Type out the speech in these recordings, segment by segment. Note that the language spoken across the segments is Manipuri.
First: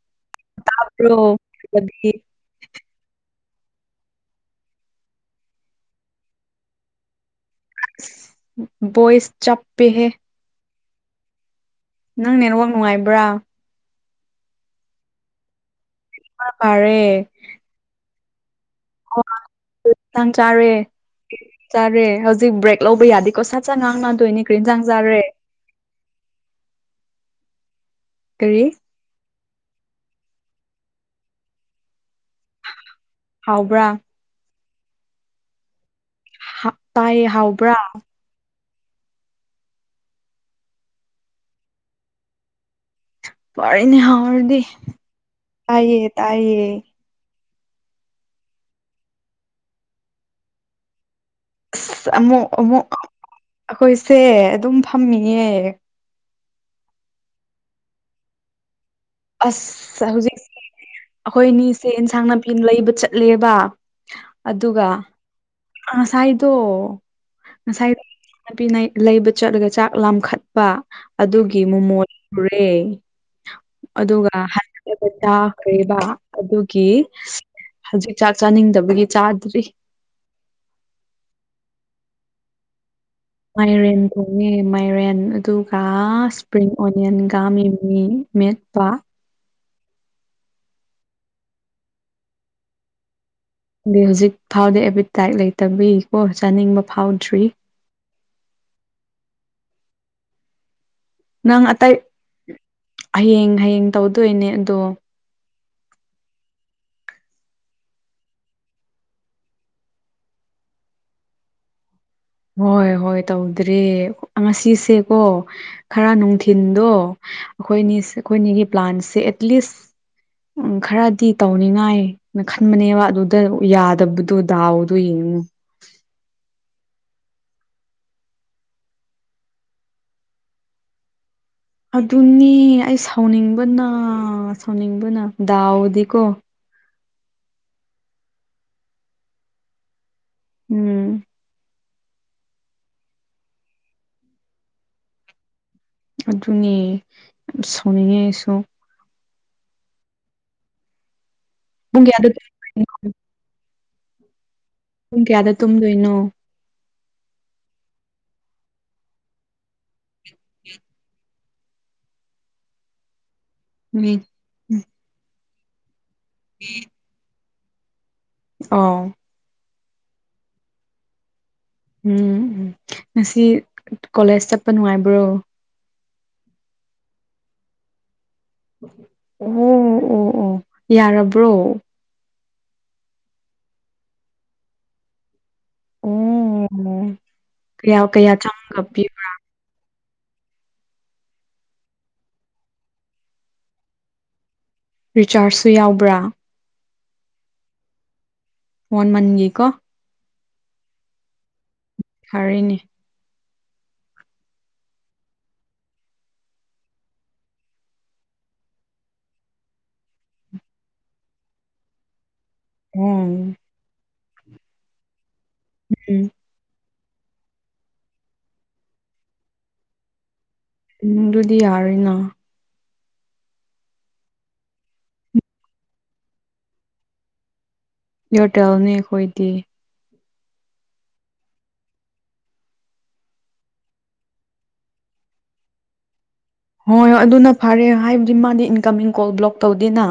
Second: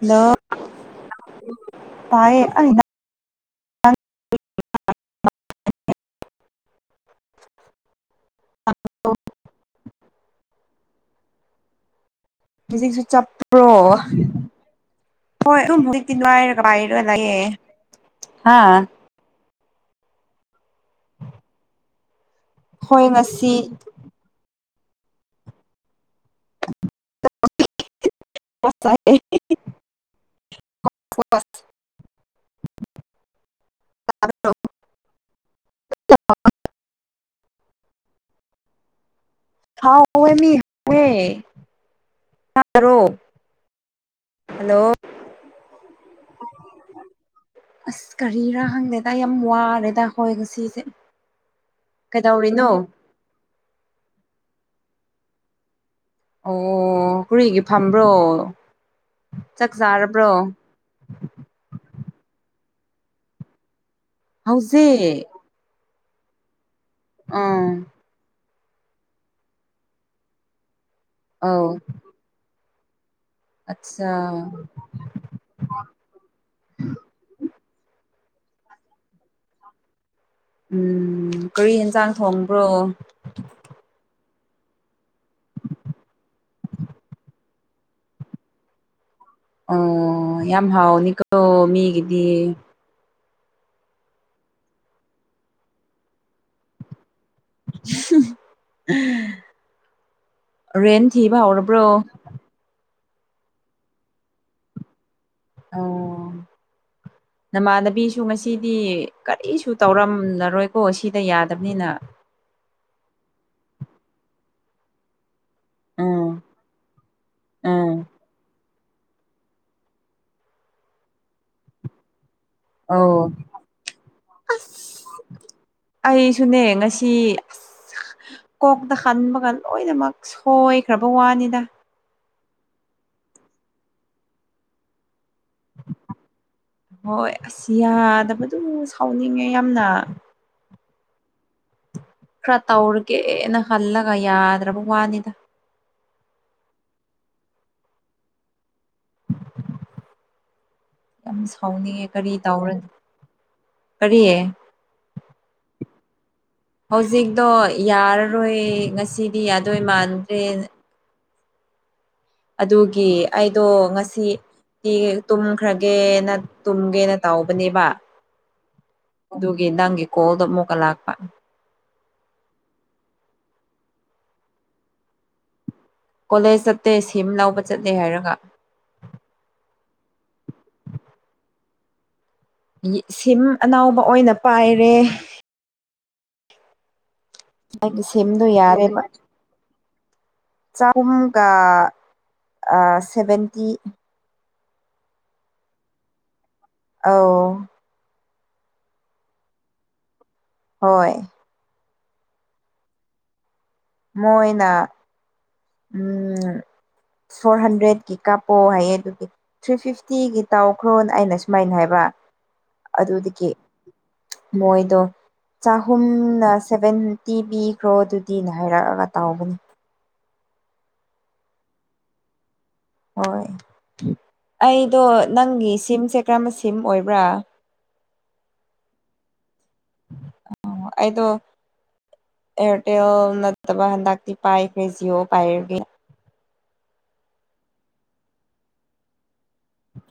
ꯂ ꯇꯥꯕ꯭ꯔꯣ ꯐꯕꯗꯤ ꯇꯥꯏ [unintelligible] ꯣꯏꯁ ꯆꯞꯄꯦ ꯍꯦ ꯅꯪ ꯅꯦꯠꯋꯥꯛ ꯍꯧꯖꯤꯛꯁꯨ ꯅꯨꯡꯉꯥꯏꯕ꯭ꯔꯥ ꯆꯠꯄ꯭ꯔꯣ ꯍꯣꯏ ꯑꯗꯨꯝ ꯈꯔ ꯋꯥꯔ ꯐꯔꯦ ꯀꯔꯦ ꯍꯥ ꯑꯣꯥꯡ ꯆꯥꯔꯦ ꯆꯥꯔꯦ ꯍꯧꯖꯤꯛ ꯕ꯭ꯔꯦꯛ ꯂꯧꯕ ꯍꯣꯏ ꯌꯥꯗꯦꯀꯣ ꯉꯁꯤ ꯁꯥꯠ ꯆ ꯉꯥꯡꯅꯗꯣꯏꯅꯤ ꯀꯔꯤ ꯏꯟꯖꯥꯡ ꯆꯥꯔꯦ ꯀꯔꯤ [unintelligible] ꯍꯥꯎꯕ꯭ꯔꯥ ꯇꯥꯏꯌꯦ ꯍꯥꯎꯕ꯭ꯔꯥ ꯊꯥꯎ ꯃꯤ ꯍꯋꯦ ꯌꯥꯔꯣ ꯄꯅꯦ ꯍꯍꯔꯗꯤ ꯇꯥꯏꯌꯦ ꯇꯥꯏꯌꯦꯌꯦ ꯑꯁ ꯀꯔꯤꯔꯥ ꯍꯪꯗꯦꯗ ꯌꯥꯝ ꯋꯥꯔꯦꯗ ꯍꯣꯏꯒꯁꯤꯁꯦ ꯑꯁ ꯑꯃꯨꯛ ꯑꯃꯨꯛ ꯑꯩꯈꯣꯏꯁꯦ ꯑꯗꯨꯝ ꯐꯝꯃꯤꯌꯦ ꯑꯣ ꯑꯣ ꯍꯔꯤꯏꯒꯤ ꯐꯝꯕ꯭ꯔꯣ ꯆꯥꯛ ꯑꯁ ꯆꯥꯔꯕ꯭ꯔꯣ ꯍꯧꯖꯤꯛ ꯑꯩꯈꯣꯏꯅꯤꯁꯦ ꯑꯦꯟꯁꯥꯡ ꯅꯥꯄꯤ ꯂꯩꯕ ꯆꯠꯂꯦꯕ ꯑꯗꯨꯒ ꯍꯧꯖꯤꯛ ꯑ ꯁꯥꯏꯗꯣ ꯑꯥ ꯁꯥꯏꯗ ꯏ ꯅꯥꯄꯤ ꯂꯩꯕ ꯆꯠꯂꯒ ꯆꯥꯛ ꯂꯥꯝꯈꯠꯄ ꯑꯗꯨꯒꯤ ꯑꯧ ꯃꯃꯣꯜ ꯎꯨꯔꯦ ꯑꯠꯆꯥ ꯑꯗꯨꯒ ꯍꯄꯠꯇ ꯀꯩꯕ ꯑꯗꯨꯒꯤ ꯍꯧꯖꯤꯛ ꯆꯥꯛ ꯆꯥꯅꯤꯡꯗꯕꯒꯤ ꯆꯥꯗ꯭ꯔꯤ ꯎꯝ ꯀꯔꯤ ꯌꯦꯟꯁꯥꯡ ꯊꯣꯡꯕ꯭ꯔꯣ ꯃꯥꯏꯔꯦꯟ ꯊꯣꯡꯉꯦ ꯃꯥꯏꯔꯦꯟ ꯑꯗꯨꯒ ꯏꯁꯄ꯭ꯔꯤꯡ ꯑꯣꯅꯤꯌꯟꯒ ꯏꯡꯉ ꯃꯦꯠꯄ ꯑꯣ ꯌꯥꯝ ꯍꯥꯎꯅꯤ ꯀꯣ ꯃꯤꯒꯤꯗꯤ ꯑ ꯍꯧꯖꯤꯛ ꯐꯥꯎꯗꯤ ꯑꯦꯄꯤꯇꯥꯏꯠ ꯂꯩꯇꯕꯤꯀꯣ ꯆꯥꯅꯤꯡꯕ ꯐꯥꯎꯗ꯭ꯔꯤ ꯑ ꯔꯦꯟ ꯊꯤꯕ ꯅꯪ ꯍꯧꯔꯕ꯭ꯔꯣ ꯑꯇꯩ ꯍꯌꯦꯡ ꯍꯌꯦꯡ ꯇꯧꯗꯣꯏꯅꯦ ꯑꯗꯣ ꯑꯣ [unintelligible] ꯅꯃꯥꯟꯅꯕꯤꯁꯨ ꯉꯁꯤꯗꯤ ꯀꯔꯤꯁꯨ ꯇꯧꯔꯝꯂꯔꯣꯏꯀꯣ ꯁꯤꯗ ꯌꯥꯗꯕꯅꯤꯅ ꯍꯣꯏ ꯍꯣꯏ ꯇꯧꯗ꯭ꯔꯦ ꯉꯁꯤꯁꯦ ꯀ ꯈꯔ ꯎꯝ ꯅꯨꯡꯊꯤꯤꯟꯗꯣ ꯑꯩꯈꯣꯏ ꯎꯝ ꯑꯩꯈꯣꯏꯅꯤꯒꯤ ꯄ꯭ꯂꯥꯟꯁꯦ ꯑꯦꯠꯂꯤꯁ ꯈꯔꯗꯤ ꯇꯧꯅꯤꯡꯉꯥꯏ ꯅ ꯈꯟꯕꯅꯦꯕ ꯑꯣ ꯑꯗꯨꯗ ꯌꯥꯗꯕꯗꯨꯣ ꯗꯥꯎꯗꯣ ꯌꯦꯡꯉꯨ ꯑꯩꯁꯨꯅꯦ ꯉꯁꯤ ꯀꯣꯛꯇ ꯍꯟꯕꯒ ꯂꯣꯏꯅꯃꯛ ꯁꯣꯏꯈ꯭ꯔꯕ ꯋꯥꯅꯤꯗ ꯑꯗꯨꯅꯦ ꯑꯩ ꯁꯥꯎꯅꯤꯡꯕꯅ ꯁꯥꯎꯅꯤꯡꯕꯅ ꯗꯥꯎꯗꯤꯀꯣ ꯍꯣꯏ ꯑꯁꯤ ꯌꯥꯗꯕꯗꯨ ꯁꯥꯎꯅꯤꯡꯉꯦ ꯌꯥꯝꯅ ꯎꯝ ꯈꯔ ꯇꯧꯔꯒꯦꯅ ꯈꯜꯂꯒ ꯌꯥꯗ꯭ꯔꯕ ꯋꯥꯅꯤꯗ ꯑꯗꯨꯅꯦ ꯌꯥꯝ ꯁꯥꯎꯅꯤꯡꯉꯦ ꯑꯩꯁꯨ ꯌꯥꯝ ꯄꯨꯡ ꯁꯥꯎꯅꯤꯡꯉꯦ ꯀꯌꯥꯗ ꯀꯔꯤ ꯇꯧꯔꯅꯣ ꯀꯔꯤ ꯄꯨꯡ ꯀꯌꯥꯗ ꯇꯨꯝꯗꯣꯏꯅꯣ ꯍꯧꯖꯤꯛꯇꯣ ꯌꯥꯔꯔꯣꯏ ꯉꯁꯤꯗꯤ ꯌꯥꯗꯣꯏ ꯃꯥꯟꯗ꯭ꯔꯦ ꯑꯗꯨꯒꯤ ꯑꯩꯗꯣ ꯅꯣꯏ ꯉꯁꯤ ꯇꯨꯝꯈ꯭ꯔꯒꯦ ꯇꯨꯝꯒꯦ ꯇꯥꯎꯕꯅꯦꯕ ꯑ ꯑꯗꯨꯒꯤ ꯅꯪꯒꯤ ꯀꯣꯜꯗꯣ ꯑꯃꯨꯛꯀ ꯂꯥꯛꯄ ꯎꯝ ꯎꯝ ꯉꯁꯤ ꯀꯣꯂꯦꯖ ꯆꯠꯄ ꯅꯨꯡꯉꯥꯏꯕ꯭ꯔꯣ ꯀꯣꯂꯦꯖ ꯆꯠꯇꯦ ꯁꯤꯝ ꯂꯧꯕ ꯆꯠꯂꯦ ꯍꯥꯏꯔꯒ ꯑꯣ ꯑꯣ ꯑꯣ ꯌꯥꯔꯕ꯭ꯔꯣ ꯁꯤꯝ ꯑꯅꯥꯎꯕ ꯑꯣꯏꯅ ꯄꯥꯏꯔꯦ ꯑꯣ ꯀꯌꯥ ꯑꯩꯒꯤ ꯀꯌꯥ ꯁꯤꯝꯗꯣ ꯌꯥꯔꯦꯕ ꯆꯒꯄꯤꯕ ꯆꯍꯨꯝꯒ ꯁꯚꯦꯟꯇꯤ ꯔꯤꯆꯥꯔꯖꯁꯨ ꯌꯥꯎꯕ꯭ꯔꯥ ꯑꯧ ꯋꯥꯟ ꯃꯟꯒꯤꯦꯀꯣ ꯍꯣꯏ ꯍꯥꯏꯔꯤꯅꯤ ꯃꯣꯏꯣꯏꯅ [unintelligible] ꯐꯣꯔ ꯍꯟꯗ꯭ꯔꯦꯗꯀꯤ ꯀꯥꯞꯄꯣꯑꯣ ꯍꯥꯏꯌꯦ ꯑꯗꯨꯗꯤ ꯊ꯭ꯔꯤ ꯐꯤꯐꯇꯤꯒꯤ ꯇꯥꯎꯈ꯭ꯔꯣ ꯑꯩꯅ ꯁꯨꯃꯥꯏꯅ ꯍꯥꯏꯕ ꯑꯗꯨꯗꯒꯤ ꯎꯝ ꯃꯣꯏꯗꯣ ꯎꯝ ꯆꯍꯨꯝꯅ ꯁꯚꯦꯟ ꯇꯤ ꯄꯤꯈ꯭ꯔꯣ ꯑꯗꯨꯗꯤꯅꯦ ꯍꯥꯏꯔꯛꯑꯒ ꯇꯥꯎꯕꯅꯤ ꯗꯨꯗꯤ ꯌꯥꯔꯣꯏꯅ ꯍꯣꯏ ꯑꯩꯗꯣ ꯅꯪꯒꯤ ꯁꯤꯝꯁꯦ ꯀꯔꯝꯕ ꯁꯤꯝ ꯑꯣꯏꯕ꯭ꯔꯥ ꯏꯌꯥꯔꯇꯦꯜꯅꯤ ꯑꯩꯈꯣꯏꯗꯤ ꯑꯣ ꯑꯩꯗꯣ ꯑꯦꯌꯥꯔꯇꯦꯜ ꯅꯠꯇꯕ ꯍꯟꯗꯛꯇꯤ ꯄꯥꯏꯈ꯭ꯔꯦ ꯖꯤꯌꯑꯣ ꯄꯥꯏꯔꯒꯤ ꯍꯣꯏ ꯍꯣꯏ ꯑꯗꯨꯅ ꯐꯔꯦ ꯍꯥꯏꯕꯗꯤ ꯃꯥꯗꯤ ꯏꯟꯀꯝꯃꯤꯡ ꯀꯣꯜ ꯕ꯭ꯂꯣꯛ ꯇꯧꯗꯦꯅ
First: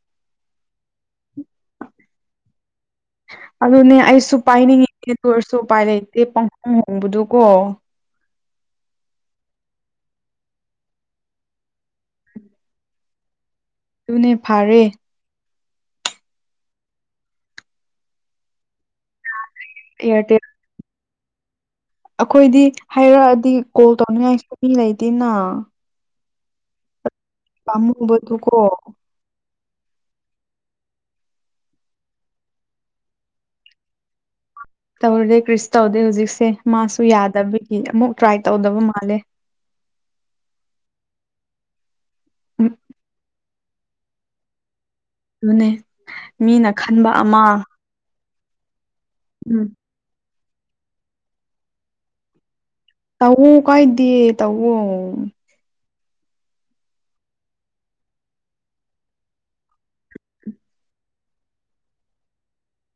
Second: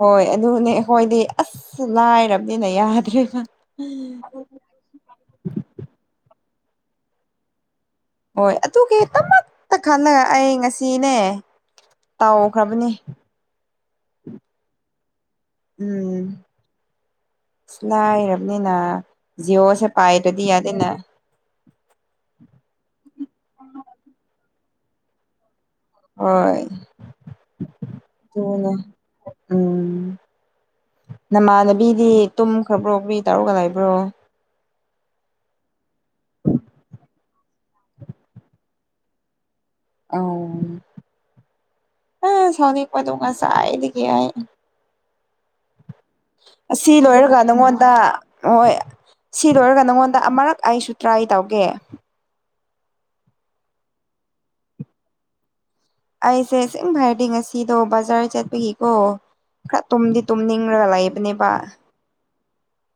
ꯍꯣꯏ ꯑꯗꯨꯅꯦ ꯑꯩꯈꯣꯏꯗꯤ ꯑꯁ ꯂꯥꯏꯔꯕꯅꯤꯅꯦ ꯌꯥ ꯑꯗꯨꯅꯦ ꯑꯩꯁꯨ ꯄꯥꯏꯅꯤꯡꯉꯤꯗꯦ ꯇ ꯑꯣꯏꯁꯨ ꯎꯄꯥꯏ ꯂꯩꯇꯦ ꯄꯥꯡꯍꯣꯡ ꯍꯣꯡꯕꯗꯨ ꯀꯣ ꯍꯣꯏ ꯑꯗꯨꯒꯤꯗꯃꯛꯇ ꯈꯜꯂꯒ ꯑꯩ ꯉꯁꯤꯅꯦ ꯇꯥꯎꯈ꯭ꯔꯕꯅꯤ ꯑꯗꯨꯅꯦ ꯐꯥꯔꯦ ꯎꯝ ꯁꯤꯂ ꯏꯔꯞꯅꯤꯅꯥ ꯖꯤꯑꯣ ꯁꯦ ꯏꯌꯥꯔꯇꯦꯜ ꯄꯥꯏꯔꯗꯤꯌꯥ ꯑꯗꯨꯅ ꯑꯩꯈꯣꯏꯗꯤ ꯍꯥꯏꯔꯛꯑꯗꯤ ꯀꯣꯜ ꯇꯧꯅꯤꯉꯥꯏꯁꯨꯃꯤ ꯂꯩꯇꯦꯅ ꯍꯣꯏ ꯄꯥꯝꯃꯨꯕꯗꯨꯀꯣ ꯎꯝ ꯅꯃꯥꯟꯅꯕꯤꯗꯤ ꯇꯨꯝꯈ꯭ꯔꯕ꯭ꯔꯣ ꯄ ꯇꯥꯔꯨꯛꯒ ꯂꯥꯏꯕ꯭ꯔꯣ ꯇꯧꯔꯗꯦ ꯀ꯭ꯔꯤꯁ ꯇꯧꯗꯦ ꯍꯧꯖꯤꯛꯁꯦ ꯃꯥꯁꯨ ꯌꯥꯗꯕꯒꯤ ꯑꯃꯨꯛ ꯇ꯭ꯔꯥꯏ ꯇꯧꯗꯕ ꯃꯥꯜꯂꯦ ꯑꯣ ꯎꯝ ꯁꯥꯎꯅꯤꯄ ꯇꯉ ꯆꯥꯏꯗꯤ ꯀꯥꯏ ꯑꯗꯨꯅꯦ ꯃꯤꯅ ꯈꯟꯕ ꯑꯃ ꯗ ꯍꯣꯏ ꯁꯤ ꯎꯝ ꯂꯣꯏꯔꯒ ꯅꯪꯉꯣꯟꯗ ꯑꯃꯨꯔꯛ ꯑꯩꯁꯨ ꯇ꯭ꯔꯥꯏ ꯇꯧꯒꯦ ꯇꯎ ꯀꯥꯏꯗꯌꯦꯦ ꯇꯎ ꯑꯩꯁꯦ ꯏꯁꯤꯡ ꯍꯥꯏꯔꯗꯤ ꯉꯁꯤꯗꯣ ꯕꯖꯥꯔ ꯆꯠꯄꯒꯤꯀꯣ ꯈꯔ ꯇꯨꯝꯗꯤ ꯇꯨꯝꯅꯤꯡꯉꯒ ꯂꯩꯕꯅꯦꯕ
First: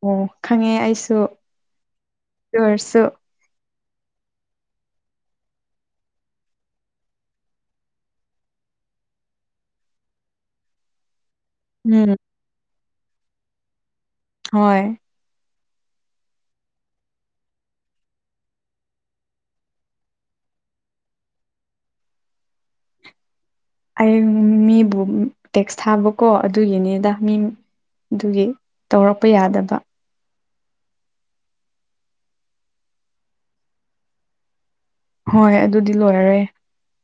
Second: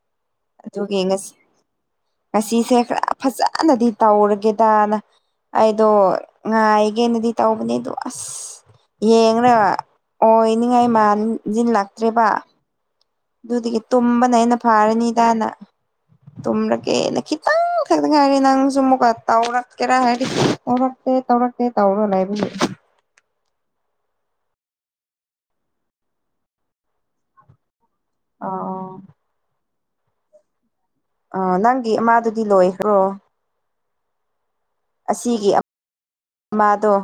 ꯑꯣ ꯈꯪꯉꯦ ꯑꯗꯨꯒꯤ ꯑꯩꯁꯨ ꯉꯁꯤ ꯑꯗꯨ ꯉꯁꯤꯁꯦ ꯑꯣꯏꯔꯁꯨ ꯈꯔ ꯐꯖꯅꯗꯤ ꯇꯧꯔꯒꯦꯗꯅ ꯑꯩꯗꯣ ꯉꯥꯏꯒꯦꯅꯗꯤ ꯇꯧꯕꯅꯦ ꯑꯗꯣ ꯑꯁ ꯌꯦꯡꯅ ꯑꯣꯏꯅꯤꯡꯉꯥꯏ ꯎꯝ ꯃꯥꯟꯁꯤꯜꯂꯛꯇ꯭ꯔꯦꯕ ꯑꯗꯨꯗꯤ ꯇꯨꯝꯕꯅ ꯑꯩꯅ ꯍꯣꯏ ꯐꯥꯔꯅꯤꯗꯥꯅ ꯇꯔ ꯀꯦꯅ ꯈꯈꯤ ꯇ ꯊ ꯍꯥꯏꯔꯤ ꯅꯪꯁꯨ ꯃꯨ ꯀ ꯇꯥꯎꯔꯛ ꯀꯦꯔ ꯍꯥꯏꯔꯤ ꯇꯧꯔꯛꯇꯦ ꯇꯧꯔꯛꯇꯦ ꯇꯧꯔꯣ ꯂꯩꯕ ꯑꯩꯡ ꯃꯤꯕꯨ ꯇꯦꯛꯁ ꯊꯥꯕꯀꯣ ꯑꯗꯨꯒꯤꯅꯤꯗ ꯃꯤ ꯑꯗꯨꯒꯤ ꯑꯥ ꯇꯧꯔꯛꯄ ꯌꯥꯗꯕ ꯑ ꯅꯪꯒꯤ ꯏꯃꯥꯗꯨꯗꯤ ꯂꯣꯏꯈ꯭ꯔꯣ ꯑꯁꯤꯒꯤ ꯍꯣꯏ ꯑꯗꯨꯗꯤ ꯂꯣꯏꯔꯦ ꯃꯥꯗꯣ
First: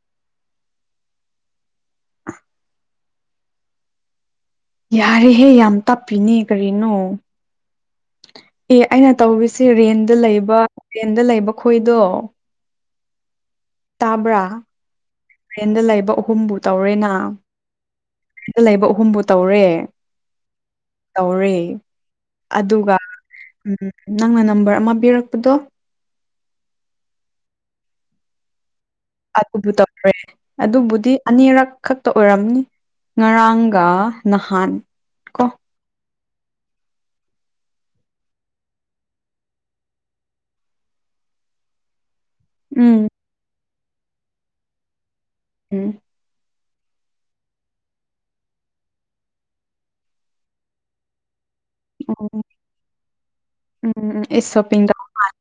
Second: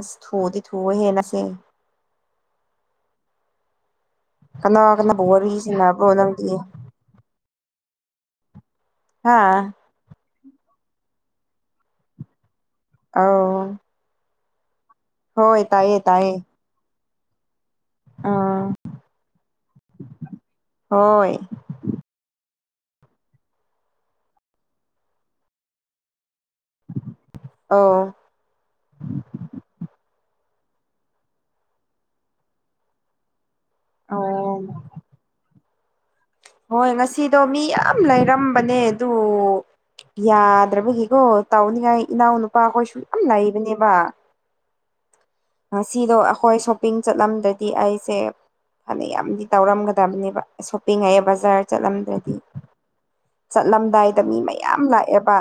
ꯑꯁ ꯊꯨꯗꯤ ꯊꯨꯕ ꯍꯦꯟꯅꯁꯦ ꯀꯅꯥ ꯀꯅꯥꯕꯨ ꯋꯥꯔꯤ ꯌꯥꯔꯦꯍꯦ ꯌꯥꯝ ꯁꯥꯟꯅꯕ꯭ꯔꯣ ꯇꯞꯄꯤꯅꯦ ꯅꯪꯗꯤ ꯀꯔꯤꯅꯣ ꯑꯦ ꯑꯩꯅ ꯍꯥ ꯇꯧꯔꯤꯁꯦ ꯔꯦꯟꯗ ꯂꯩꯕ ꯔꯦꯟꯗ ꯂꯩꯕ ꯈꯣꯏꯗꯣ ꯑꯥꯎ ꯇꯥꯕ꯭ꯔꯥ ꯇ꯭ꯔꯦꯟꯗ ꯂꯩꯕ ꯇꯥꯏꯌꯦ ꯑꯍꯨꯝꯕꯨ ꯇꯧꯔꯦꯅ ꯑꯗ ꯑꯥ ꯂꯩꯕ ꯑꯍꯨꯝꯕꯨ ꯇꯧꯔꯦ ꯍꯣꯏ ꯇꯧꯔꯦ ꯑꯗꯨꯒ ꯅꯪꯅ ꯅꯝꯕꯔ ꯑꯃ ꯄꯤꯔꯛꯄꯗꯣ ꯑ ꯑꯗꯨꯕꯨ ꯇꯧꯔꯦ ꯑꯗꯨꯕꯨꯗꯤ ꯑꯅꯤꯔꯛ ꯈꯛꯇ ꯑꯣꯏꯔꯝꯅꯤ ꯉꯔꯥꯡꯒ ꯑꯣ ꯅꯍꯥꯟ ꯀꯣ ꯍꯣꯏ ꯉꯁꯤꯗꯣ ꯃꯤ ꯌꯥꯝ ꯂꯩꯔꯝꯕꯅꯦ ꯑꯗꯨ ꯌꯥꯗ꯭ꯔꯕꯒꯤꯀꯣ ꯇꯥꯎꯅꯤꯡꯉꯥꯏ ꯏꯅꯥꯎ ꯅꯨꯨꯄꯥ ꯑꯩꯈꯣꯏꯁꯨ ꯎꯝ ꯌꯥꯝ ꯂꯩꯕꯅꯦꯕ ꯎꯝ ꯑꯁꯤꯗꯣ ꯑꯩꯈꯣꯏ ꯁ ꯁꯣꯄꯤꯡ ꯆꯠꯂꯝꯗꯗꯤ ꯑꯩꯁꯦ ꯐꯅ ꯌꯥꯝꯗꯤ ꯇꯧꯔꯝꯒꯗꯕꯅꯦꯕ ꯁꯣꯞꯄꯤꯡ ꯍꯥꯏꯌꯦ ꯕꯖꯥꯔꯦ ꯆꯠꯂꯝꯗ꯭ꯔꯗꯤ ꯎꯝ ꯎꯝ ꯆꯠꯂꯝꯗꯥꯏꯗ ꯎꯝ ꯃꯤ ꯏꯁ ꯃꯌꯥꯝ ꯁꯣꯞꯄꯤꯡ ꯇꯧ ꯂꯥꯛꯑꯦꯕ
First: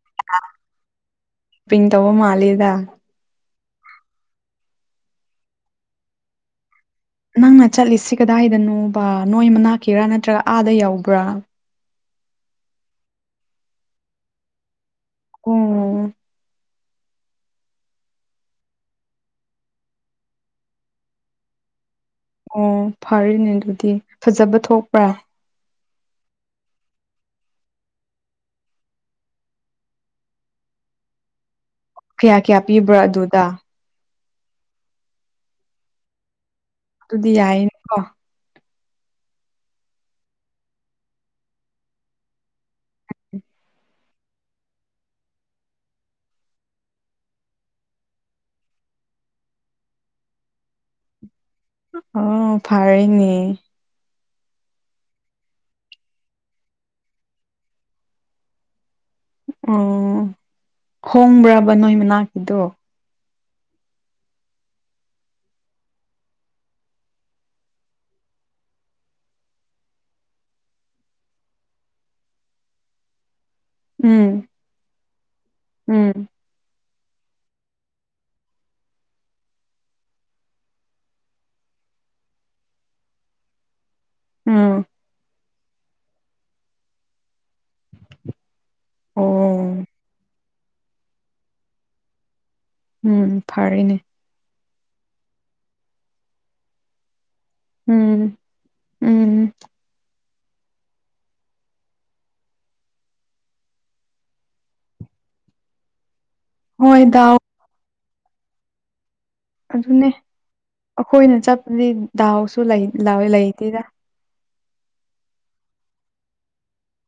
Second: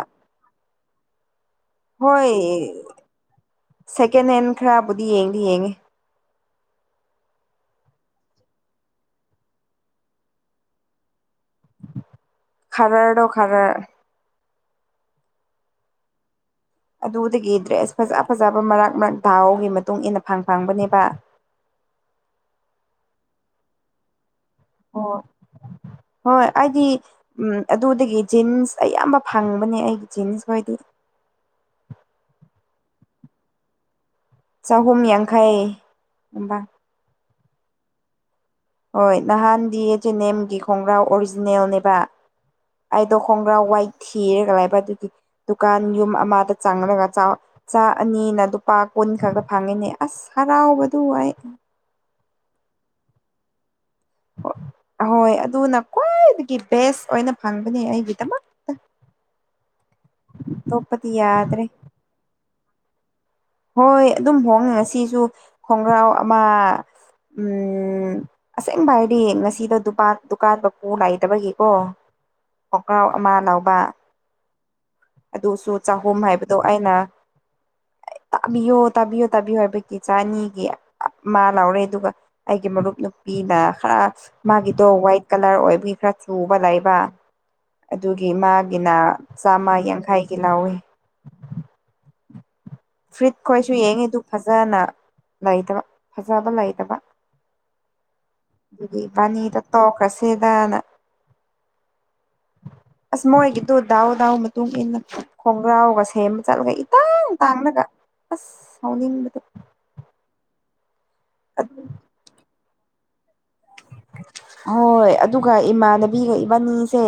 ꯄꯤꯡ ꯇꯧꯕ ꯍꯣꯏ ꯃꯥꯂꯦꯗ ꯁꯦꯀꯦꯟ ꯍꯦꯟ ꯈꯔꯕꯨꯗꯤ ꯌꯦꯡꯗꯤ ꯌꯦꯡꯉꯦ ꯅꯪꯅ ꯆꯠꯂꯤꯁꯤ ꯀꯗꯥꯏꯗꯅꯣ ꯕ ꯅꯣꯏ ꯃꯅꯥꯛꯀꯤꯔꯥ ꯅꯠꯇ꯭ꯔꯒ ꯑꯥꯗ ꯌꯥꯎꯕ꯭ꯔꯥ ꯈꯔꯔꯗꯣ ꯈꯔ ꯎꯝ ꯑꯗꯨꯗꯒꯤ ꯗ꯭ꯔꯦꯁ ꯐꯖ ꯐꯖꯕ ꯃꯔꯛ ꯃꯔꯛ ꯗꯥꯥꯎꯒꯤ ꯃꯇꯨꯡ ꯏꯟꯅ ꯐꯪ ꯐꯪꯕꯅꯦꯕ ꯑꯣ ꯐꯔꯅꯦ ꯑꯗꯨꯗꯤ ꯐꯖꯕ ꯊꯣꯛꯄ꯭ꯔꯥ ꯍꯣꯏ ꯍꯣꯏ ꯑꯩꯗꯤ ꯎꯝ ꯑꯗꯨꯗꯒꯤ ꯖꯤꯟꯁ ꯑꯌꯥꯝꯕ ꯐꯪꯕꯅꯦ ꯑꯩꯒꯤ ꯖꯤꯟꯁ ꯈꯣꯏꯗꯤ ꯀꯌꯥ ꯀꯌꯥ ꯄꯤꯕ꯭ꯔꯣ ꯑꯗꯨꯗ ꯆꯥꯍꯣꯨꯝꯅꯤꯌꯥꯡꯈꯩ ꯍꯝꯕ ꯑꯗꯨꯗꯤ ꯌꯥꯏꯅ ꯍꯣꯏ ꯅꯍꯥꯟꯗꯤ ꯑꯦꯆ ꯑꯦꯟ ꯑꯦꯝꯒꯤ ꯈꯣꯡꯒ꯭ꯔꯥꯎ ꯑꯣꯔꯤꯖꯤꯅꯦꯜꯅꯦꯕ ꯑꯩꯗꯣ ꯈꯣꯡꯒ꯭ꯔꯥ ꯋꯥꯏ ꯊꯤꯔꯒ ꯂꯕ ꯑꯗꯨꯒꯤ ꯗꯨꯀꯥꯟ ꯌꯨꯝ ꯑꯃꯗ ꯆꯪꯂꯒ ꯆꯥꯛ ꯑꯅꯤꯅ ꯂꯨꯄꯥ ꯀꯨꯟ ꯈꯛꯇ ꯐꯪꯉꯤꯅꯦ ꯑꯁ ꯍꯔꯥꯎꯕꯗꯨ ꯑꯩ ꯑꯣ ꯐꯥꯔꯩꯅꯤ ꯑꯍꯣꯏ ꯑꯗꯨꯅ ꯈ꯭ꯋꯥꯏꯗꯒꯤ ꯕꯦꯁ ꯑꯣꯏꯅ ꯐꯪꯕꯅꯦ ꯑꯩꯒꯤꯗꯃꯛꯛꯇ ꯑꯣ ꯑꯇꯣꯞꯄꯗꯤ ꯌꯥꯗ꯭ꯔꯦ ꯍꯣꯡꯕ꯭ꯔꯕ ꯅꯣꯏ ꯃꯅꯥꯛꯀꯤꯗꯣ ꯍꯣꯏ ꯑꯗꯨꯝ ꯍꯣꯡꯉꯦ ꯉꯁꯤꯁꯨ ꯈꯣꯡꯒ꯭ꯔꯥꯎ ꯑꯃ ꯎ ꯑꯁꯦꯡ ꯚꯥꯏꯗꯤ ꯉꯁꯤꯗꯣ ꯗꯨꯥꯟ ꯗꯨꯀꯥꯟ ꯃꯀꯨ ꯂꯩꯇꯕꯒꯤꯀꯣ ꯀꯀ꯭ꯔꯥꯎ ꯑꯃ ꯂꯥꯎꯕ ꯎꯝ ꯑꯗꯨꯁꯨ ꯆꯍꯨꯝ ꯎꯝ ꯍꯥꯏꯕꯗꯣ ꯑꯩꯅ ꯇꯥꯕꯤꯌꯣ ꯇꯥꯕꯤꯌꯣ ꯇꯥꯕꯤꯌꯣ ꯍꯥꯏꯕꯒꯤ ꯆꯅꯤꯒꯤ ꯃꯥ ꯂꯥꯎꯔꯦ ꯑꯗꯨꯒ ꯑꯩꯒꯤ ꯃꯔꯨꯞ ꯅꯨꯄꯤꯅ ꯈꯔ ꯎꯝ ꯃꯥꯒꯤꯗꯣ ꯋꯥꯏꯠ ꯀꯂꯔ ꯑꯣꯏꯕꯒꯤ ꯈꯔ ꯆꯨꯕ ꯂꯩꯕ ꯑꯗꯨꯒꯤ ꯃꯥꯒꯤꯅ ꯆꯥꯝꯃ ꯑꯣ ꯌꯥꯡꯈꯩꯒꯤ ꯂꯧꯥꯎꯏ ꯐꯨꯔꯤꯠ ꯎꯝ ꯈꯣꯏꯁꯨ ꯐꯔꯦꯅꯦ ꯌꯦꯡꯉꯤꯗꯨ ꯐꯖꯅ ꯂꯩꯇꯕ ꯐꯖꯕ ꯂꯩꯇꯕ ꯎꯝ ꯑꯗꯨꯗꯤ ꯎꯝ ꯕꯥꯅꯤꯗ ꯇꯣꯛꯀꯁꯦꯗꯅ ꯑꯁ ꯃꯣꯏꯒꯤꯗꯣ ꯗꯥꯎ ꯗꯥꯎ ꯃꯇꯨꯡ ꯏꯟꯅ ꯈꯣꯡꯒ꯭ꯔꯥꯎꯒ ꯁꯦꯝꯕ ꯆꯠꯂꯒ ꯍꯣꯏ ꯏꯇꯥꯡ ꯗꯥꯎ ꯇꯥꯡꯂꯒ ꯑꯁ ꯍꯥꯎꯅꯤꯡꯕꯗ ꯑꯗꯨꯅꯦ ꯑꯩꯈꯣꯏꯅ ꯆꯠꯄꯗꯤ ꯗꯥꯎꯁꯨ [unintelligible] ꯂꯩꯇꯦꯗ ꯍꯣꯏ ꯑꯗꯨꯒ ꯏꯃꯥꯟꯅꯕꯤꯒ ꯏꯕꯥꯅꯤꯁꯦ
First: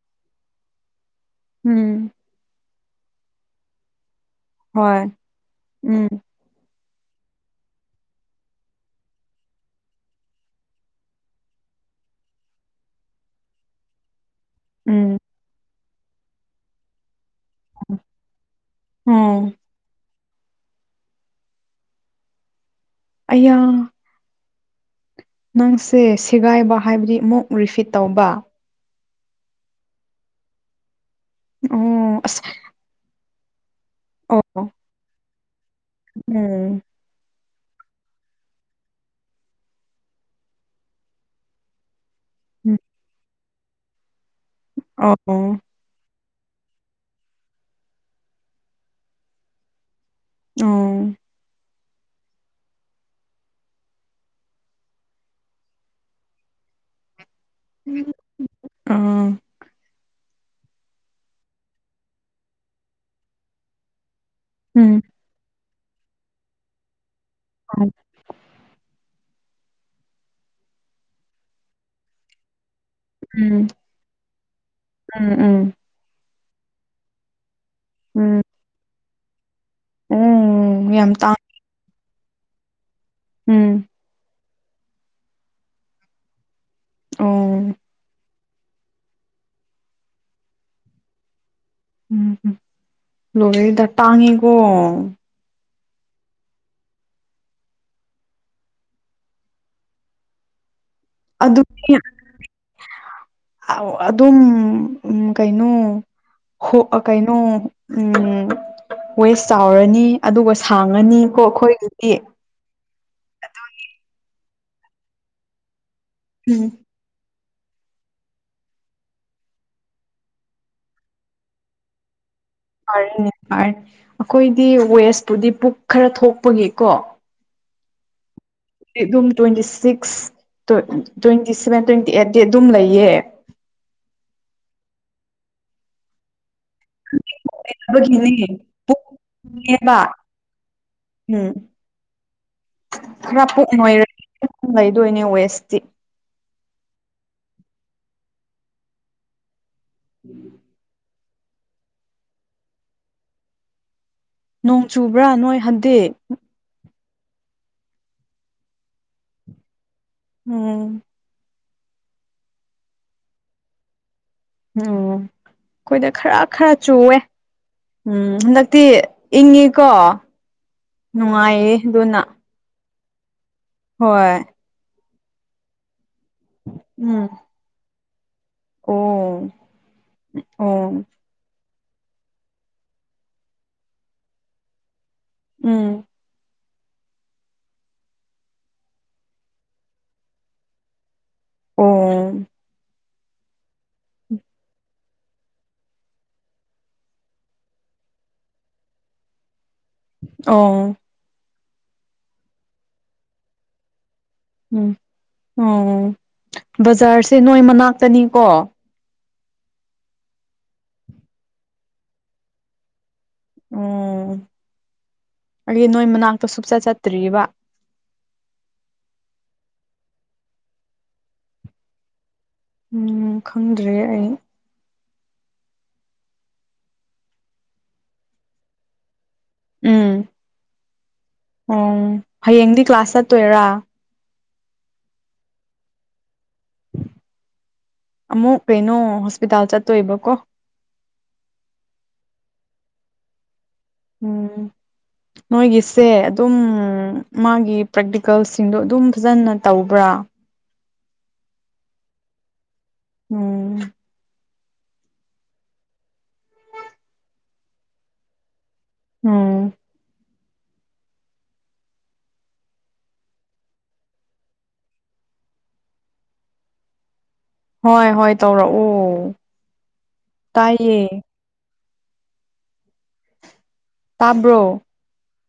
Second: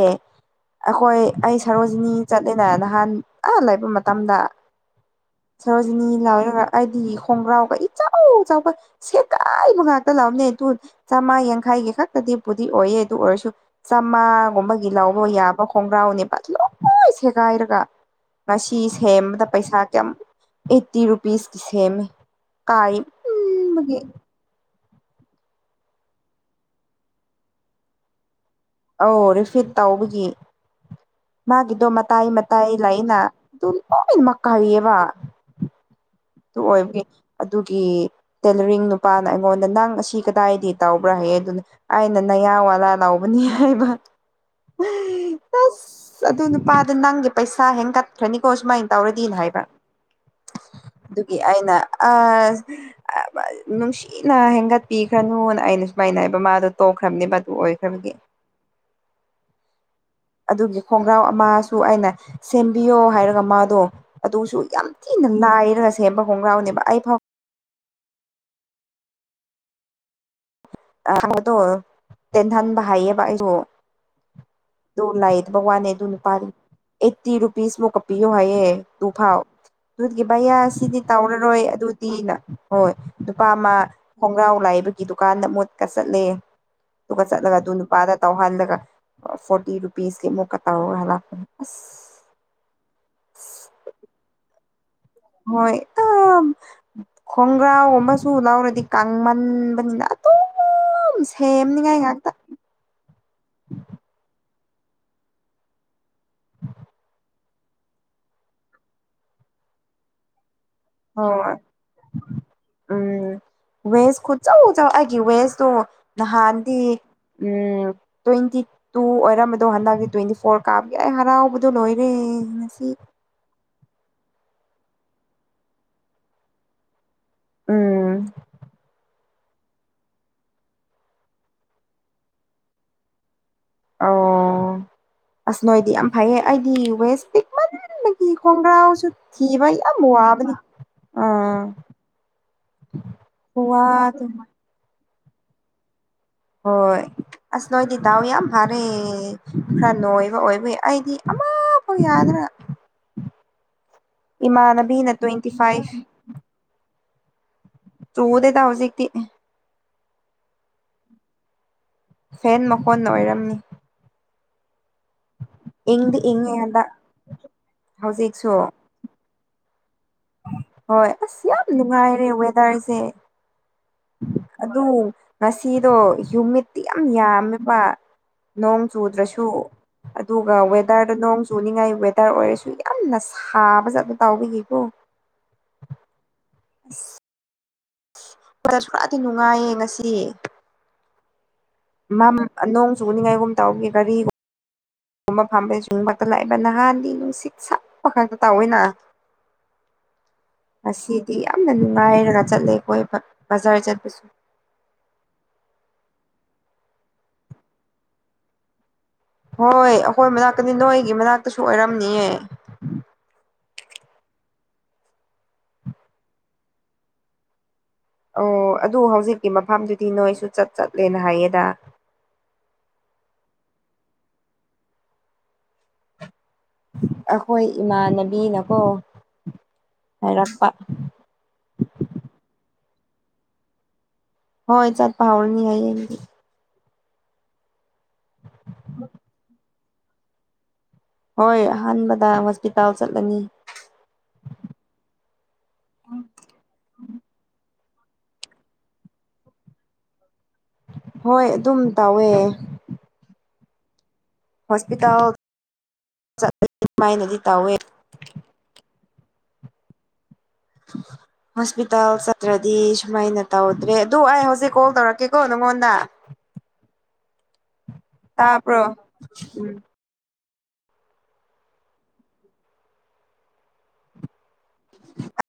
ꯑꯩꯈꯣꯏ ꯑꯩ ꯎꯝ ꯁꯔꯣꯖꯤꯅꯤ ꯆꯠꯂꯤꯅ ꯅꯍꯥꯟ ꯑꯥ ꯂꯩꯕ ꯃꯇꯝꯗ ꯍꯣꯏ ꯁꯔꯣꯖꯤꯅꯤ ꯎꯝ [unintelligible] ꯍꯥꯏꯗꯤ ꯈꯣꯡꯒ꯭ꯔꯥꯎꯒ ꯏꯆꯥꯎ ꯆꯥꯎꯕ ꯁꯦꯒꯥꯏꯕ ꯉꯥꯛꯇ ꯂꯥꯛꯕꯅꯦ ꯑꯗꯨ ꯆꯥꯝꯃꯉꯥ ꯌꯥꯡ ꯒꯤ ꯈꯛꯇꯗꯤꯕꯨꯗꯤ ꯑꯣꯏꯌꯦ ꯑꯗꯨ ꯑꯣꯏꯔꯁꯨ ꯆꯥꯝꯃꯉꯥꯒꯨꯝꯕꯒꯤ ꯎꯝ ꯂꯧꯕ ꯌꯥꯕ ꯈꯣꯡꯒ꯭ꯔꯥꯎꯅꯦꯕ ꯂꯣꯏ ꯁꯦꯒꯥꯏꯔꯒ ꯉꯁꯤ ꯁꯦꯝꯕꯗ ꯑꯣ ꯄꯩꯁꯥ ꯀꯌꯥꯝ ꯑꯩꯠꯇꯤ ꯔꯨꯄꯤꯁ ꯁꯦꯝꯃꯦ ꯀꯥꯏ ꯑꯩꯌꯥ ꯃꯟꯕꯒꯤ ꯅꯪꯁꯦ ꯁꯦꯒꯥꯏꯕ ꯍꯥꯏꯕꯗꯤ ꯑꯃꯨꯛ ꯔꯤꯐꯤꯠ ꯇꯧꯕ ꯑꯧ ꯔꯤꯐꯤꯠ ꯇꯧꯕꯒꯤ ꯃꯥꯒꯤꯗꯣ ꯑꯣ ꯃꯇꯥꯏ ꯑꯁ ꯃꯇꯥꯏ ꯂꯩꯅ ꯑꯗꯨ ꯂꯣꯏꯅꯃꯛ ꯑꯣ ꯀꯌꯦꯕ ꯑꯗꯨ ꯎꯝ ꯑꯣꯏꯕꯒꯤ ꯑꯗꯨꯒꯤ ꯇꯦꯂꯔꯤꯡ ꯅꯨꯄꯥꯅ ꯑꯩꯉꯣꯟꯗ ꯅꯪ ꯑꯁꯤ ꯀꯗꯥꯏꯗꯤ ꯇꯥꯎꯕ꯭ꯔꯥ ꯍꯥꯏꯌꯦ ꯑꯗꯨꯅ ꯑꯩꯅ ꯅꯌꯥ ꯎꯝ ꯋꯥꯂꯥ ꯂꯥꯎꯕꯅꯤ ꯍꯥꯏꯕ ꯑꯣ ꯑꯣ ꯑꯁ ꯑꯁ ꯑꯗꯨ ꯅꯨꯄꯥꯗꯣ ꯅꯪꯒꯤ ꯄꯩꯁꯥ ꯍꯦꯟ ꯀꯠꯈ꯭ꯔꯅꯤꯀꯣ ꯁꯨꯃꯥꯏꯅ ꯇꯧꯔꯗꯤꯅ ꯍꯥꯏꯕ ꯑꯣ ꯑꯗꯨꯒꯤ ꯑꯩꯅ ꯑꯁ [unintelligible] ꯅꯨꯡꯁꯤꯅ ꯍꯦꯟꯒꯠꯄꯤꯈ꯭ꯔꯅꯨꯅ ꯑꯩꯅ ꯁꯨꯃꯥꯏꯅ ꯍꯥꯏꯕ ꯃꯥꯗꯣ ꯇꯣꯛꯈ꯭ꯔꯕꯅꯦ ꯑꯣꯏꯈ꯭ꯔꯕꯒꯤ ꯑꯥ ꯑꯗꯨꯒꯤ ꯈꯣꯡꯒ꯭ꯔꯥꯎ ꯑꯃꯁꯨ ꯑꯩꯅ ꯁꯦꯝꯕꯤꯌꯣ ꯍꯥꯏꯔꯒ ꯃꯥꯗꯣ ꯑꯗꯨꯁꯨ ꯌꯥꯝ ꯎꯝ ꯊꯤꯅ ꯅ ꯂꯥꯏꯔꯒ ꯁꯦꯝꯕ ꯈꯣꯡꯒ꯭ꯔꯥꯎꯅꯦꯕ ꯑꯩ ꯐꯥꯎ [unintelligible] [unintelligible] ꯇꯦꯟꯍꯕ ꯍꯥꯏꯌꯦꯕ ꯑꯩꯗꯣ ꯎꯝ ꯑꯗꯨ ꯎꯝ ꯂꯩꯇꯕ ꯎꯝ ꯋꯥꯅꯦ ꯑꯗꯨ ꯅꯨꯄꯥꯗꯣ ꯑꯩꯠꯇꯤ ꯔꯨꯄꯤꯁ ꯃꯨꯛꯀ ꯄꯤꯌꯣ ꯎꯝ ꯍꯥꯏꯌꯦ ꯇꯨ ꯐꯥꯎ ꯑꯗꯨꯒꯤ ꯑꯣ ꯚꯩꯌꯥꯁꯤꯗꯤ ꯌꯥꯝ ꯇꯥꯡ ꯇꯧꯔꯔꯣꯏ ꯑꯗꯨꯗꯤꯅ ꯍꯣꯏ ꯅꯨꯨꯄꯥ ꯑꯃ ꯎꯝ ꯈꯣꯡꯒ꯭ꯔꯥꯎ ꯂꯩꯕꯒꯤ ꯗꯨꯀꯥꯟꯗ ꯃꯨꯠꯀ ꯆꯠꯂꯦ ꯑꯗꯨꯒ ꯆꯠꯂꯒ ꯑꯗꯨ ꯑꯣ ꯅꯨꯄꯥꯗ ꯇꯧꯍꯜꯂꯒ ꯐꯣꯔꯇꯤ ꯔꯨꯄꯤꯁꯀꯤ ꯑꯃꯨꯛꯀ ꯇꯧꯔ ꯍꯜꯂꯛꯄ ꯑꯁ ꯂꯣꯏꯔꯦꯗ ꯇꯥꯡꯉꯤꯀꯣ ꯍꯣꯏ [unintelligible] ꯈꯣꯡꯒ꯭ꯔꯥꯎꯒꯨꯝꯕꯁꯨ ꯂꯧꯎꯔꯗꯤ ꯇꯥꯡꯃꯟꯕꯅꯤꯅ ꯑꯗꯨꯝ ꯑꯗꯨꯗꯤ ꯁꯦꯝꯅꯤꯉꯥꯏ ꯉꯥꯛꯇ ꯑꯧ ꯑꯗꯨꯝ ꯀꯩꯅꯣ ꯍꯣ ꯀꯩꯅꯣ ꯎꯝ ꯋꯦꯁ ꯆꯥꯎꯔꯅꯤ ꯑꯗꯨꯒ ꯁꯥꯡꯉꯅꯤꯀꯣ ꯍꯣꯏ ꯑꯩꯈꯣꯏꯒꯤꯗꯤ ꯎꯝ ꯋꯦꯁ ꯈꯨꯠꯆꯧ ꯑꯩꯒꯤ ꯋꯦꯁꯇꯣ ꯎꯝ ꯅꯍꯥꯟꯗꯤ ꯎꯝ ꯇ꯭ꯋꯦꯟꯇꯤ ꯇꯨ ꯑꯣꯏꯔꯝꯕꯗꯣ ꯍꯟꯗꯛꯇꯀꯤ ꯇ꯭ꯋꯦꯟꯇꯤ ꯐꯣꯔ ꯀꯥꯕꯒꯤ ꯑꯩ ꯍꯔꯥꯎꯕꯗꯣ ꯂꯣꯏꯔꯦ ꯐꯔꯅꯤ ꯐꯔꯅꯤ ꯑꯩꯈꯣꯏꯗꯤ ꯋꯦꯁꯄꯨꯗꯤ ꯄꯨꯛ ꯈꯔ ꯊꯣꯛꯄꯒꯤꯀꯣ ꯎꯝ ꯑꯗꯨꯝ twenty six twenty seven twenty eight ꯇꯤ ꯑꯗꯨꯝ ꯂꯩꯌꯦ ꯑꯣ ꯑꯁ ꯅꯣꯏꯗꯤ ꯌꯥꯝ ꯐꯩꯌꯦ ꯑꯩꯗꯤ ꯋꯦꯁ ꯄꯤꯛꯃꯟ [unintelligible] ꯒꯤ ꯕꯒꯤꯅꯦ ꯈꯣꯡꯒ꯭ꯔꯥꯎꯁꯨ ꯊꯤꯕ ꯌꯥꯝ ꯄꯨꯛꯅꯦꯕ ꯋꯥꯕꯅꯤ ꯎꯝ ꯑꯥ ꯋꯥꯗꯦ ꯗꯨꯝ ꯂꯩꯗꯣꯏꯅꯤ ꯋꯦꯁꯇꯤ ꯍꯣꯏ ꯑꯁ ꯅꯣꯏꯗꯤ ꯗꯥꯎ ꯌꯥꯝ ꯐꯔꯦ ꯈꯔ ꯅꯣꯏꯕ ꯑꯣꯏꯕꯒꯤ ꯑꯩꯗꯤ ꯑꯃꯐꯥꯎ ꯌꯥꯗ꯭ꯔꯦ ꯅꯣꯡ ꯏꯃꯥꯟꯅꯕꯤꯅ ꯆꯨꯕ꯭ꯔꯥ ꯇ꯭ꯋꯦꯟꯇꯤ ꯅꯣꯏ ꯐꯥꯏꯚ ꯍꯟꯗꯤ ꯆꯨꯗꯦꯗ ꯍꯧꯖꯤꯛꯇꯤ ꯎꯝ ꯐꯦꯟ ꯃꯈꯣꯟꯅ ꯑꯣꯏꯔꯝꯃꯤ ꯎꯝ ꯑꯩꯈꯣꯏꯗ ꯏꯪꯗꯤ ꯈꯔ ꯏꯪꯉꯦ ꯈꯔ ꯍꯟꯗꯛ ꯆꯨꯏꯋꯦ ꯎꯝ ꯍꯧꯖꯤꯛꯁꯨ ꯍꯟꯗꯛꯇꯤ ꯏꯪꯉꯤꯀꯣ ꯍꯣꯏ ꯑꯁ ꯌꯥꯝ ꯅꯨꯡꯉꯥꯏꯌꯦ ꯑꯗꯨꯅ ꯅꯨꯡꯉꯥꯏꯔꯦ ꯋꯦꯗꯔꯁꯦ ꯍꯣꯏ ꯑꯗꯨ ꯉꯁꯤꯗꯣ ꯍꯌꯨꯃꯤꯠꯇꯤ ꯌꯥꯝ ꯎꯝ ꯌꯥꯝꯃꯦꯕ ꯅꯣꯡ ꯑꯣ ꯆꯨꯗ꯭ꯔꯁꯨ ꯑꯗꯨꯒ ꯑꯣ ꯋꯦꯗꯔꯗ ꯅꯣꯡ ꯆꯨꯅꯤꯡꯉꯥꯏ ꯋꯦꯗꯔ ꯑꯣꯏꯔꯁꯨ ꯌꯥꯝꯅ ꯁꯥꯕꯖꯥꯠ ꯇꯧꯕꯒꯤꯀꯣ ꯎꯝ [unintelligible] [unintelligible] ꯈꯔꯗꯤ ꯅꯨꯡꯉꯥꯏꯌꯦ ꯉꯁꯤ ꯑꯣ ꯑ ꯅꯣꯡ ꯆꯨꯅꯤꯡꯉꯥꯏꯒꯨꯝ ꯇꯧꯕꯒꯤ ꯒꯥꯔꯤꯒꯨꯝ [unintelligible] ꯅꯍꯥꯟꯗꯤ ꯅꯨꯡꯁꯤꯠ ꯁꯛꯄ ꯈꯛꯇ ꯇꯧꯋꯤꯅ ꯑꯣ ꯉꯁꯤꯗꯤ ꯌꯥꯝꯅ ꯅꯨꯡꯉꯥꯏꯔꯒ ꯆꯠꯂꯦ ꯀ‌ꯣꯏꯕ ꯕꯖꯥꯔ ꯆꯠꯄꯁꯨ ꯎꯝ ꯑꯣ ꯕꯖꯥꯔꯁꯦ ꯅꯣꯏ ꯃꯅꯥꯛꯇꯅꯤꯀꯣ ꯍꯣꯏ ꯑꯩꯈꯣꯏ ꯃꯅꯥꯛꯇꯅꯤ ꯅꯣꯏꯒꯤ ꯃꯅꯥꯛꯇꯁꯨ ꯑꯣꯏꯔꯝꯅꯤꯌꯦ ꯑꯣ ꯑꯩꯗꯤ ꯅꯣꯏ ꯃꯅꯥꯛꯇ ꯁꯨꯡꯆꯠ ꯆꯠꯇ꯭ꯔꯤꯑꯦꯕ ꯑꯣ ꯑꯗꯨ ꯍꯧꯖꯤꯛꯀꯤ ꯃꯐꯝꯗꯨꯗꯤ ꯅꯣꯏꯁꯨ ꯆꯠ ꯆꯠꯂꯦꯅ ꯍꯥꯏꯌꯦꯗ ꯎꯝ ꯈꯪꯗ꯭ꯔꯦ ꯑꯩ ꯑꯩꯈꯣꯏ ꯏꯃꯥꯟꯅꯕꯤꯅꯀꯣ ꯎꯝ ꯍꯥꯏꯔꯛꯄ ꯑꯣ ꯍꯌꯦꯡꯗꯤ ꯀ꯭ꯂꯥꯁ ꯆꯠꯇꯣꯏꯔꯥ ꯍꯣꯏ ꯆꯠꯄ ꯍꯧꯔꯅꯤ ꯍꯌ‌ꯦꯡꯗꯤ ꯑꯃꯨꯛ ꯀꯩꯅꯣ ꯍꯣꯁꯄꯤꯇꯥꯜ ꯆꯠꯇꯣꯏꯕꯀꯣ ꯍꯣꯏ ꯑꯍꯥꯟꯕꯗ ꯍꯣꯁꯄꯤꯇꯥꯜ ꯆꯠꯂꯅꯤ ꯎꯝ ꯅꯣꯏꯒꯤꯁꯦ ꯑꯗꯨꯝ ꯃꯥꯒꯤ ꯄ꯭ꯔꯦꯛꯇꯤꯀꯦꯜꯁꯤꯡꯗꯣ ꯑꯗꯨꯝ ꯐꯖꯅ ꯇꯧꯕ꯭ꯔꯥ ꯍꯣꯏ ꯑꯗꯨꯝ ꯇꯧꯋꯦ ꯎꯝ ꯍꯣꯁꯄꯤꯇꯥꯜ ꯆꯠ ꯑꯗꯨꯃꯥꯏꯅꯗꯤ ꯇꯧꯋꯦ ꯎꯝ [inaudible] ꯍꯣꯁꯄꯤꯇꯥꯜ ꯆꯠꯇ꯭ꯔꯗꯤ ꯁꯨꯃꯥꯏꯅ ꯇꯧꯗ꯭ꯔꯦ ꯑꯗꯨ ꯑꯩ ꯍꯧꯖꯤꯛ ꯀꯣꯜ ꯇꯧꯔꯛꯀꯦꯀꯣ ꯅꯪꯉꯣꯟꯗ ꯍꯣꯏ ꯍꯣꯏ ꯇꯥꯕ꯭ꯔꯣ ꯇꯧꯔꯛꯑꯣ ꯎꯝ ꯇꯥꯏꯌꯦ ꯇꯥꯕ꯭ꯔꯣ [inaudible]